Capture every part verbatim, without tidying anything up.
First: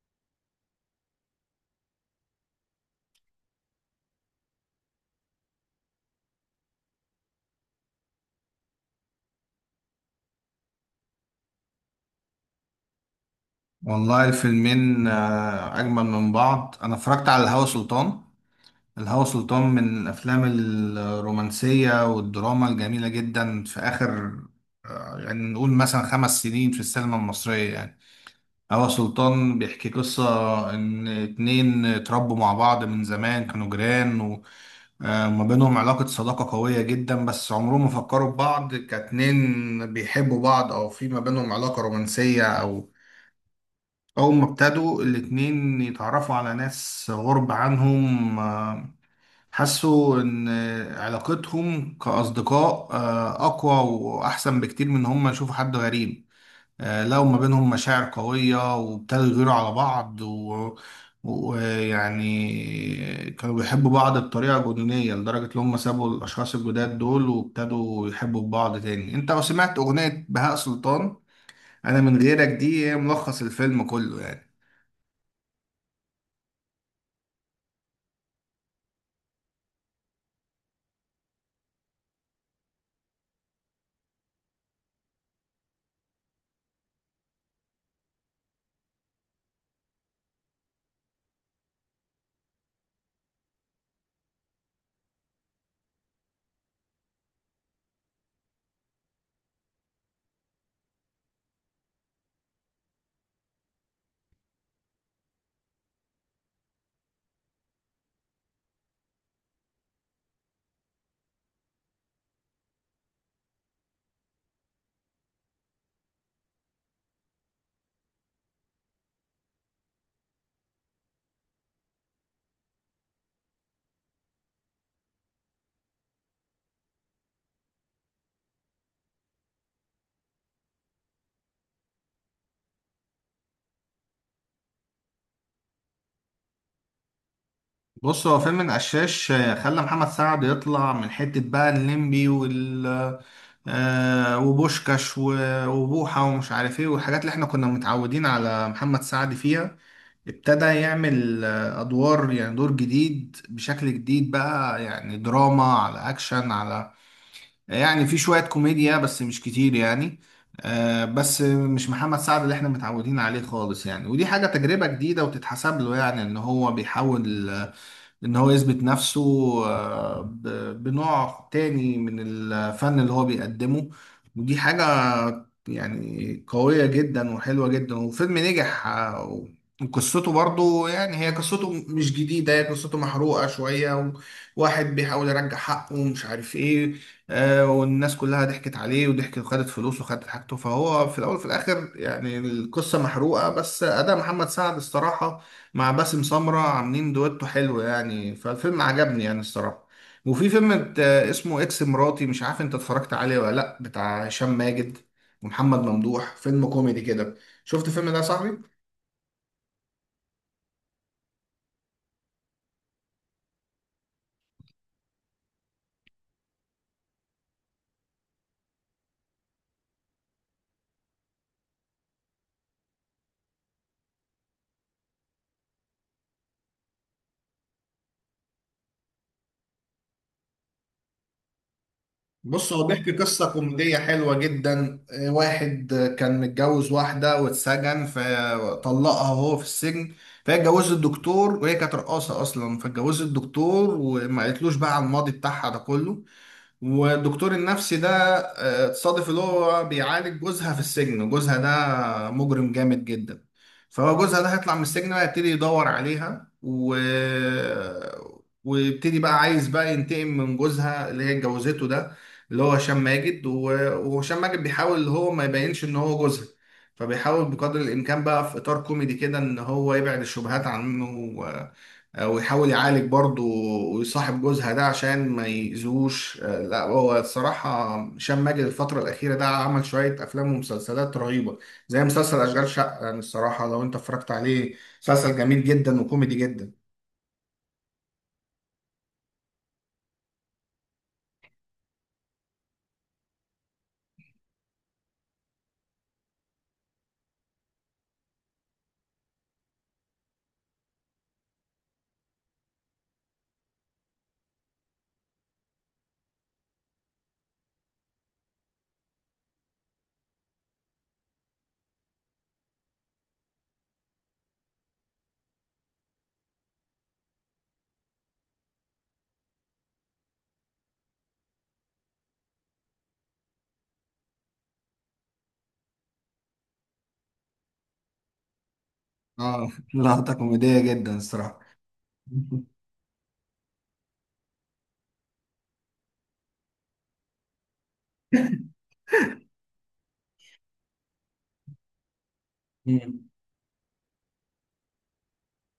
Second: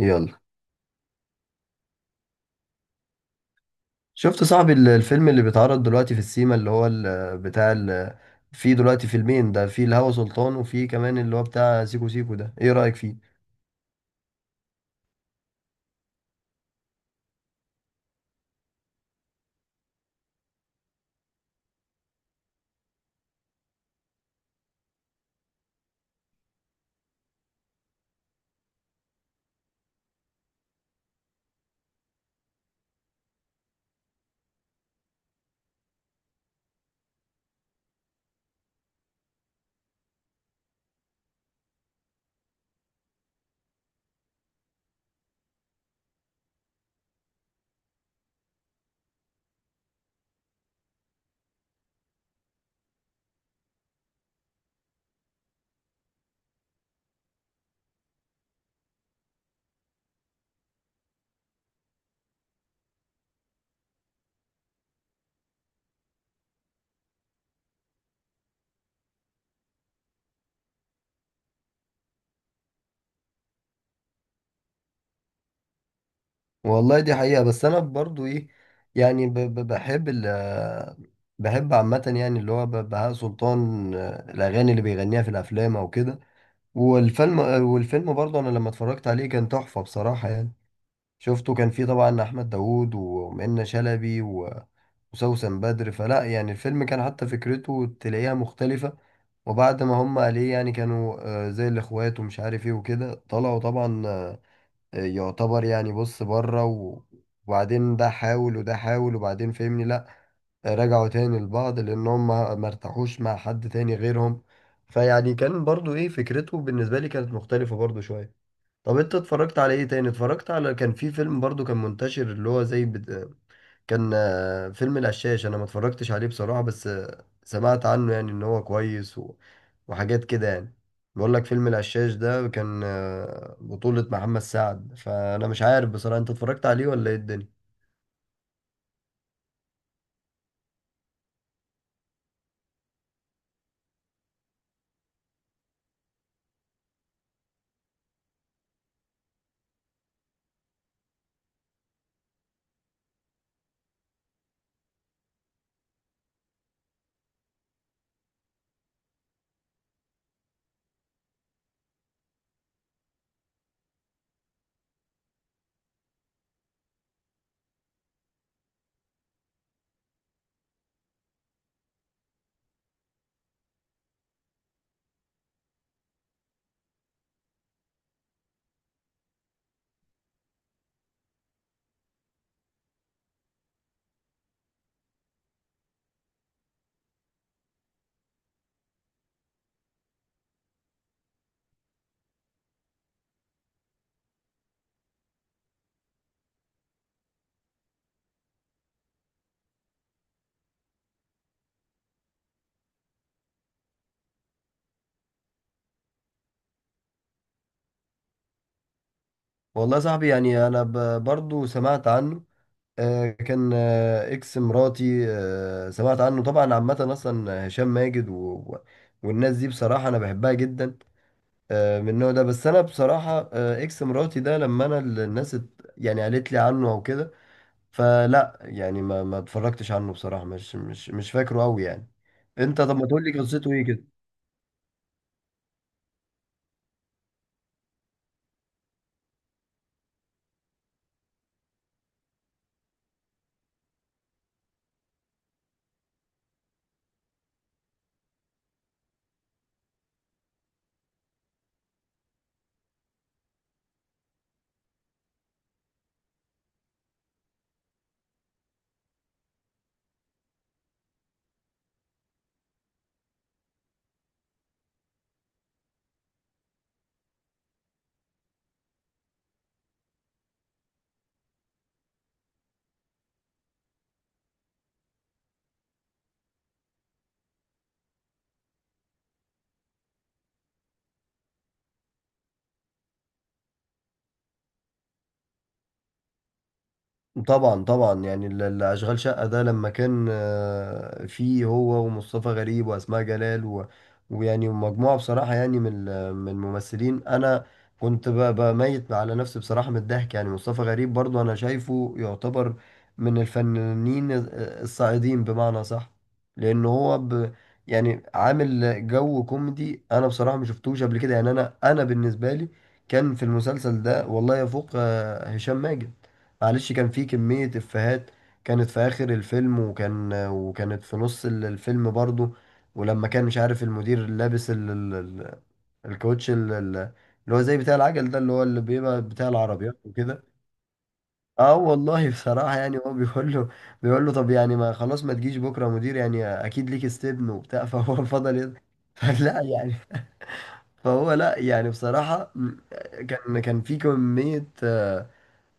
يلا، شفت صاحبي ال- الفيلم اللي بيتعرض دلوقتي في السيما اللي هو ال- بتاع ال- في دلوقتي فيلمين؟ ده في الهوى سلطان وفي كمان اللي هو بتاع سيكو سيكو، ده ايه رأيك فيه؟ والله الفيلمين آه، أجمل من بعض. أنا اتفرجت على الهوى سلطان الهوى سلطان من الأفلام الرومانسية والدراما الجميلة جدا في آخر آه، يعني نقول مثلا خمس سنين في السينما المصرية. يعني هوى سلطان بيحكي قصة إن اتنين اتربوا مع بعض من زمان، كانوا جيران وما بينهم علاقة صداقة قوية جدا، بس عمرهم ما فكروا في بعض كاتنين بيحبوا بعض أو في ما بينهم علاقة رومانسية، أو أول ما ابتدوا الاتنين يتعرفوا على ناس غرب عنهم آه، حسوا إن علاقتهم كأصدقاء آه، أقوى وأحسن بكتير من إن هما يشوفوا حد غريب. آه، لقوا ما بينهم مشاعر قوية وابتدوا يغيروا على بعض و- ويعني كانوا بيحبوا بعض بطريقة جنونية لدرجة إن هما سابوا الأشخاص الجداد دول وابتدوا يحبوا بعض تاني. أنت لو سمعت أغنية بهاء سلطان أنا من غيرك، دي هي ملخص الفيلم كله يعني. والله دي حقيقة، بس انا برضو ايه يعني ب- ب- بحب ال بحب عامة يعني اللي هو ب- بهاء سلطان. آه، الأغاني اللي بيغنيها في الأفلام أو كده، والفيلم والفيلم برضه أنا لما اتفرجت عليه كان تحفة بصراحة يعني. شفته، كان فيه طبعا احمد داوود ومنة شلبي و- وسوسن بدر، فلا يعني الفيلم كان حتى فكرته تلاقيها مختلفة. وبعد ما هم عليه يعني كانوا آه، زي الاخوات ومش عارف ايه وكده، طلعوا طبعا آه، يعتبر يعني بص بره و- وبعدين ده حاول وده حاول، وبعدين فهمني لا، آه، رجعوا تاني لبعض لان هم ما ارتاحوش مع حد تاني غيرهم. فيعني كان برضو ايه، فكرته بالنسبة لي كانت مختلفة برضو شوية. طب انت اتفرجت على ايه تاني؟ اتفرجت على، كان في فيلم برضو كان منتشر اللي هو زي بت... كان آه، فيلم القشاش، انا ما اتفرجتش عليه بصراحة، بس آه، سمعت عنه يعني ان هو كويس و... وحاجات كده يعني. بقول لك فيلم القشاش ده كان آه، بطولة محمد سعد، فانا مش عارف بصراحة، انت اتفرجت عليه ولا ايه الدنيا؟ بص، هو فيلم القشاش آه، خلى محمد سعد يطلع من حتة بقى الليمبي وال آه، وبوشكاش و- وبوحة ومش عارف ايه، والحاجات اللي احنا كنا متعودين على محمد سعد فيها. ابتدى يعمل آه، ادوار، يعني دور جديد بشكل جديد بقى، يعني دراما على اكشن، على يعني في شوية كوميديا بس مش كتير يعني. آه، بس مش محمد سعد اللي احنا متعودين عليه خالص يعني. ودي حاجة تجربة جديدة وتتحسب له، يعني ان هو بيحاول آه، ان هو يثبت نفسه آه، ب- بنوع تاني من الفن اللي هو بيقدمه. ودي حاجة يعني قوية جدا وحلوة جدا، وفيلم نجح. آه، وقصته برضو يعني هي قصته مش جديدة، هي قصته محروقة شوية، وواحد بيحاول يرجع حقه ومش عارف ايه. آه، والناس كلها ضحكت عليه وضحكت وخدت فلوسه وخدت حاجته، فهو في الأول وفي الآخر يعني القصة محروقة، بس أداء محمد سعد الصراحة مع باسم سمرة عاملين دويتو حلو يعني، فالفيلم عجبني يعني الصراحة. وفي فيلم ات- اسمه اكس مراتي، مش عارف انت اتفرجت عليه ولا لا، بتاع هشام ماجد ومحمد ممدوح، فيلم كوميدي كده. شفت الفيلم ده يا صاحبي؟ والله يا صاحبي يعني انا ب... برضو سمعت عنه. آه، كان آه، اكس مراتي، آه، سمعت عنه طبعا. عامة اصلا هشام ماجد و... و- والناس دي بصراحة انا بحبها جدا، آه، من النوع ده. بس انا بصراحه آه، اكس مراتي ده لما انا ال- الناس ات- يعني قالت لي عنه او كده، فلا يعني ما ما اتفرجتش عنه بصراحه، مش مش مش فاكره قوي يعني. بص، انت هو طب ما بيحكي تقول لي قصة قصته ايه كوميدية كده؟ حلوة جدا. آه، واحد آه، كان متجوز واحدة واتسجن فطلقها وهو في السجن. فهي اتجوزت الدكتور، وهي كانت رقاصة أصلا، فاتجوزت الدكتور وما قالتلوش بقى على الماضي بتاعها ده كله. والدكتور النفسي ده آه، تصادف اللي هو بيعالج جوزها في السجن، وجوزها ده مجرم جامد جدا. فهو جوزها ده هيطلع من السجن بقى يبتدي يدور عليها، و... ويبتدي بقى عايز بقى ينتقم من جوزها اللي هي اتجوزته ده، اللي هو هشام ماجد. و... وهشام ماجد بيحاول اللي هو ما يبينش ان هو جوزها، فبيحاول بقدر الامكان بقى في اطار كوميدي كده ان هو يبعد الشبهات عنه. آه، ويحاول يعالج برضه ويصاحب جوزها ده عشان ما يأذوش. آه، لا، هو الصراحة هشام ماجد الفترة الأخيرة ده عمل شوية أفلام ومسلسلات رهيبة، زي مسلسل أشغال شقة. يعني الصراحة لو أنت اتفرجت عليه، مسلسل جميل جدا وكوميدي جدا. طبعا طبعا يعني ال- ال- اشغال شقة ده لما كان آه، فيه هو ومصطفى غريب واسماء جلال و... ويعني مجموعة بصراحة يعني من ال- من الممثلين، انا كنت ب- بميت على نفسي بصراحة من الضحك يعني. مصطفى غريب برضو انا شايفه يعتبر من الفنانين الصاعدين بمعنى صح، لان هو ب... يعني عامل جو كوميدي انا بصراحة ما شفتوش قبل كده يعني. انا انا بالنسبة لي كان في المسلسل ده والله يفوق آه، هشام ماجد، معلش. كان في كمية إفيهات كانت في آخر الفيلم، وكان وكانت في نص ال- الفيلم برضو. ولما كان مش عارف المدير لابس ال... ال... ال- الكوتش ال... ال- اللي هو زي بتاع العجل ده، اللي هو اللي بيبقى بتاع اه العربيات لقطة وكده. كوميدية جدا الصراحة. اه والله بصراحة يعني هو بيقول له، بيقول له طب يعني ما خلاص ما تجيش بكرة يا مدير، يعني أكيد ليك استبن وبتاع. فهو فضل يد... فلا يعني، فهو لا يعني بصراحة م- كان كان في كمية آه،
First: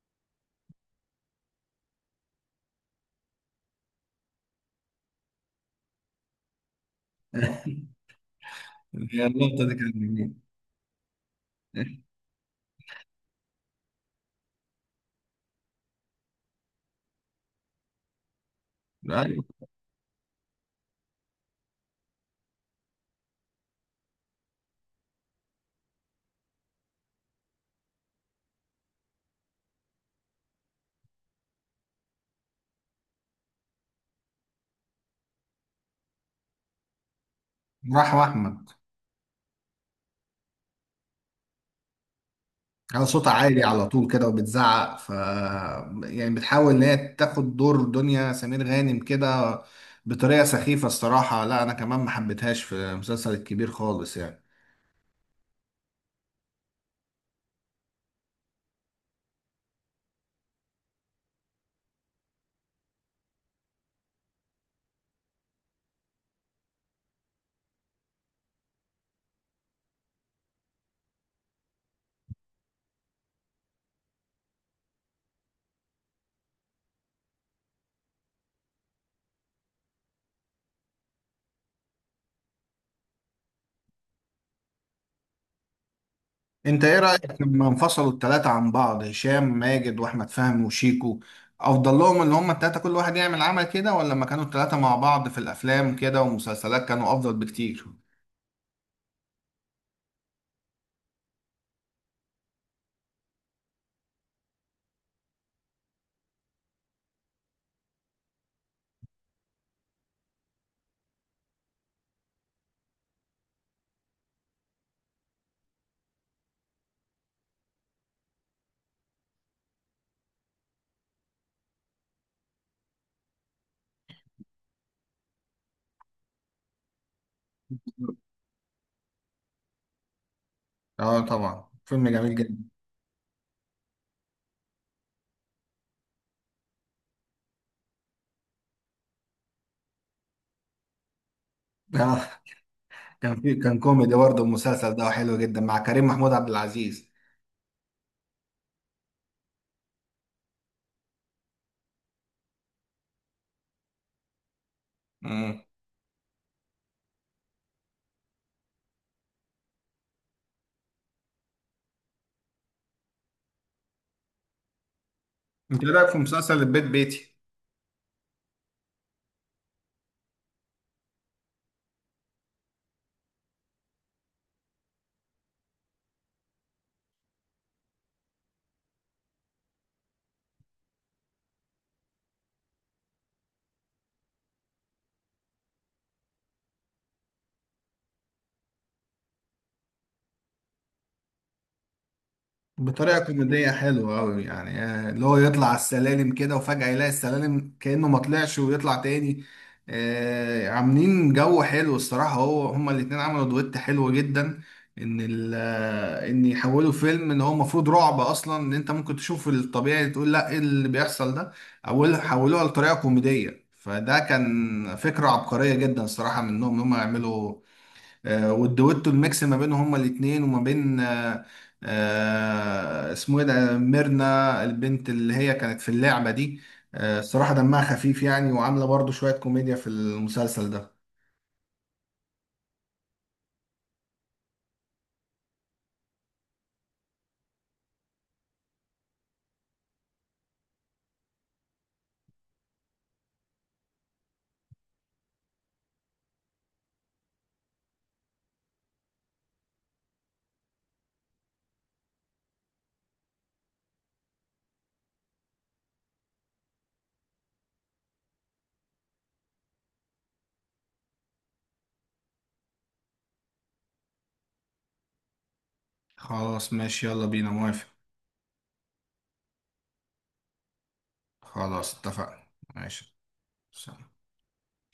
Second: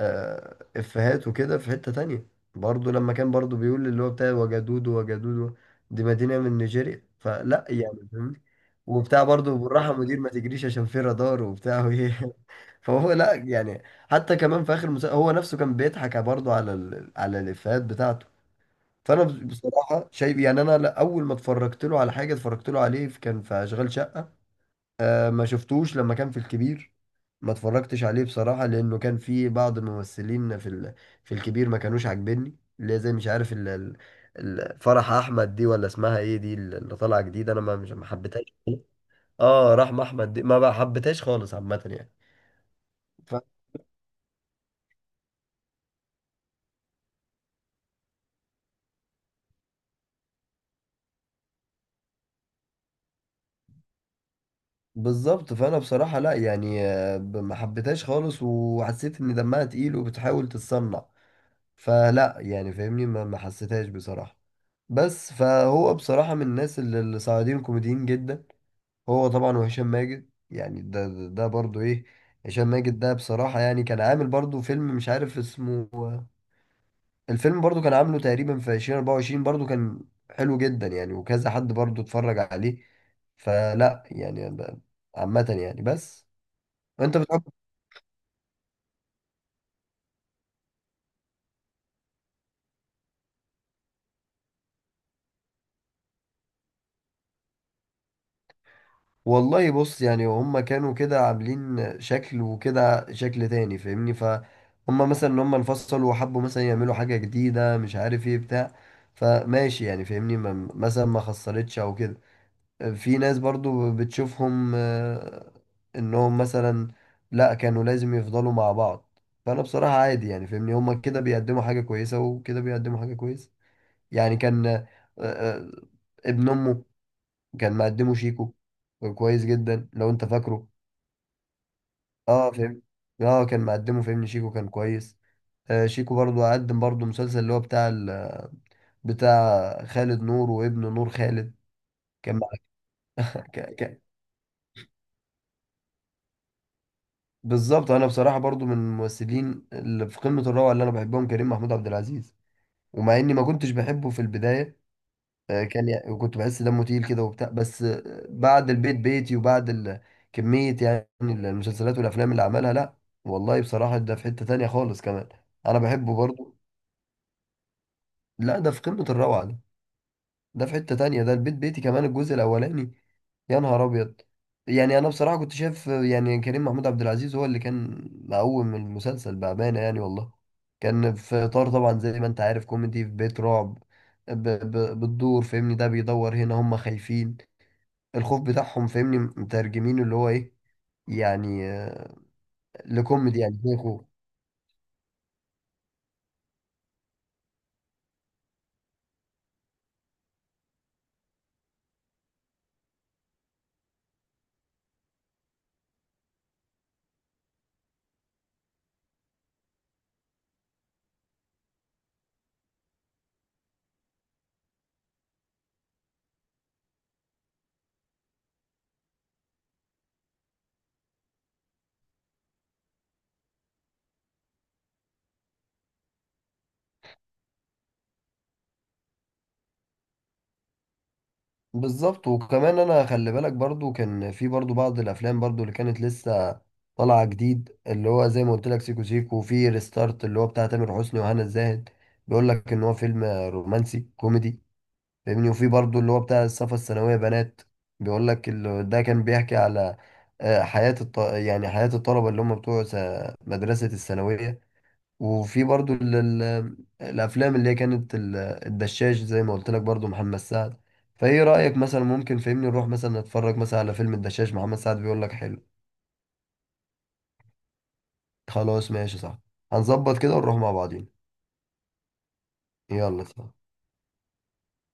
آه، افيهات وكده. في حتة تانية برضو لما كان برضو بيقول اللي هو بتاع وجدود وجدود، دي مدينة من نيجيريا، فلا يعني فاهمني. وبتاع برضو اللقطة دي بالراحة كانت مدير ما جميلة. تجريش عشان في رادار وبتاع وايه فهو لا يعني. حتى كمان في آخر المسلسل هو نفسه كان بيضحك برضو على ال... على الافيهات بتاعته. فانا أيوة. بصراحة شايف يعني انا لا، اول ما اتفرجت له على حاجة اتفرجت له عليه كان في اشغال شقة. ما شفتوش لما كان في الكبير؟ ما اتفرجتش عليه بصراحة لأنه كان في بعض الممثلين في ال... في الكبير ما كانوش عاجبني اللي هي زي مش عارف ال... ال... ال- فرح أحمد دي، ولا اسمها إيه دي اللي طالعة جديد، أنا ما مش ما رحمة حبيتهاش. أحمد آه رحمة أحمد دي ما بقى حبيتهاش خالص عامة يعني. على صوتها ف... عالي على طول كده وبتزعق، ف يعني بتحاول ان هي تاخد دور دنيا سمير غانم كده بطريقه سخيفه الصراحه. لا، انا كمان ما حبيتهاش في المسلسل الكبير خالص يعني. بالظبط، فأنا بصراحة لا يعني آه، ب- ما حبيتهاش خالص وحسيت إن دمها تقيل وبتحاول تتصنع. فلا يعني فاهمني، ما ما حسيتهاش بصراحة. بس فهو بصراحة من الناس اللي اللي صاعدين كوميديين جدا، هو طبعا وهشام ماجد. يعني ده ده, ده برضو ايه، هشام ماجد ده بصراحة يعني كان عامل برضو فيلم مش عارف اسمه. الفيلم برضو كان عامله تقريبا في ألفين واربعة وعشرين، برضو كان حلو جدا يعني، وكذا حد برضو اتفرج عليه. فلا يعني ب-، عامة يعني بس. انت ايه انت رايك بتحب؟ لما انفصلوا الثلاثه عن بعض، هشام ماجد واحمد فهمي وشيكو؟ افضل لهم ان هم الثلاثه كل واحد يعمل عمل كده، ولا لما كانوا الثلاثه مع بعض في الافلام كده ومسلسلات كانوا افضل بكتير؟ والله بص يعني هما كانوا كده عاملين شكل، وكده شكل تاني، فاهمني. فهم مثلا ان هم انفصلوا وحبوا مثلا يعملوا حاجة جديدة مش عارف ايه بتاع، فماشي يعني فاهمني، ما- مثلا ما خسرتش او كده. في ناس برضو بتشوفهم آه، انهم مثلا لا، كانوا لازم يفضلوا مع بعض. فانا بصراحة عادي يعني فاهمني، هما كده بيقدموا حاجة كويسة وكده بيقدموا حاجة كويسة. يعني كان آه، آه، ابن امه كان مقدمه شيكو، كان كويس جدا لو انت فاكره. اه طبعا، فيلم جميل اه جدا. فهمت، اه كان مقدمه فهمني شيكو كان كويس. آه شيكو برضو قدم برضو مسلسل اللي هو بتاع ال... بتاع خالد نور وابن نور خالد، كان آه، مع- كان في ك... كان ك... كوميدي برضه المسلسل ده، حلو جدا مع كريم محمود عبد العزيز. بالظبط، انا بصراحة برضو من الممثلين اللي في قمة الروعة اللي انا بحبهم كريم محمود عبد العزيز. ومع اني ما كنتش بحبه في البداية، مم. آه، كان يعني وكنت بحس دمه تقيل كده وبتاع، بس آه، بعد البيت بيتي وبعد ال- كمية يعني المسلسلات والأفلام اللي عملها، لا والله بصراحة ده في حتة تانية خالص كمان. أنا انت إيه رايك بحبه في برضو. مسلسل البيت بيتي؟ لا ده في قمة الروعة ده، ده في حتة تانية ده البيت بيتي كمان الجزء الأولاني، يا نهار أبيض. يعني أنا بصراحة كنت شايف آه، يعني كريم محمود عبد العزيز هو اللي كان مقوم المسلسل بأمانة يعني والله. كان في إطار طبعا زي ما أنت عارف كوميدي في بيت رعب، ب- ب- بتدور فاهمني، ده بيدور هنا هم خايفين، الخوف بتاعهم فاهمني مترجمينه اللي هو ايه يعني، آه، بطريقه لكوميدي يعني كوميديه زي خوف. حلوه قوي يعني، آه، اللي هو يطلع على السلالم كده وفجاه يلاقي السلالم كانه ما طلعش ويطلع تاني. آه، عاملين جو حلو الصراحه. هو هما الاتنين عملوا دويت حلو جدا، ان ال آه، ان يحولوا فيلم ان هو المفروض رعب اصلا، ان انت ممكن تشوف الطبيعي تقول لا ايه اللي بيحصل ده، اول حولوها لطريقه كوميديه، فده كان فكره عبقريه جدا الصراحه منهم ان هم يعملوا. آه، والدويتو الميكس ما بينهم هما الاتنين وما بين آه، آه، اسمه ايه ده، ميرنا البنت اللي هي كانت في اللعبة دي. آه، الصراحة دمها خفيف يعني، وعاملة برضو شوية كوميديا في المسلسل ده. بالظبط. وكمان انا خلي بالك برضو كان في برضو بعض الافلام برضو اللي كانت لسه طالعه جديد، اللي هو زي ما قلت لك سيكو سيكو، وفي ريستارت اللي هو بتاع تامر حسني وهنا الزاهد، بيقول لك ان هو فيلم رومانسي كوميدي فاهمني. وفي برضو اللي هو بتاع الصفا الثانويه بنات، بيقول لك ال- ده كان بيحكي على آه، حياه الط... يعني حياه الطلبه اللي هم بتوع س- مدرسه الثانويه. وفي برضو ال- ال- الافلام اللي هي كانت ال- الدشاش زي ما قلت لك، برضو محمد سعد. فايه رايك مثلا ممكن فهمني نروح مثلا نتفرج مثلا على فيلم الدشاش محمد سعد؟ بيقول لك حلو. خلاص ماشي، يلا بينا، موافق. خلاص ماشي صح، هنظبط كده ونروح مع بعضين. خلاص اتفقنا. ماشي. يلا صح. سلام.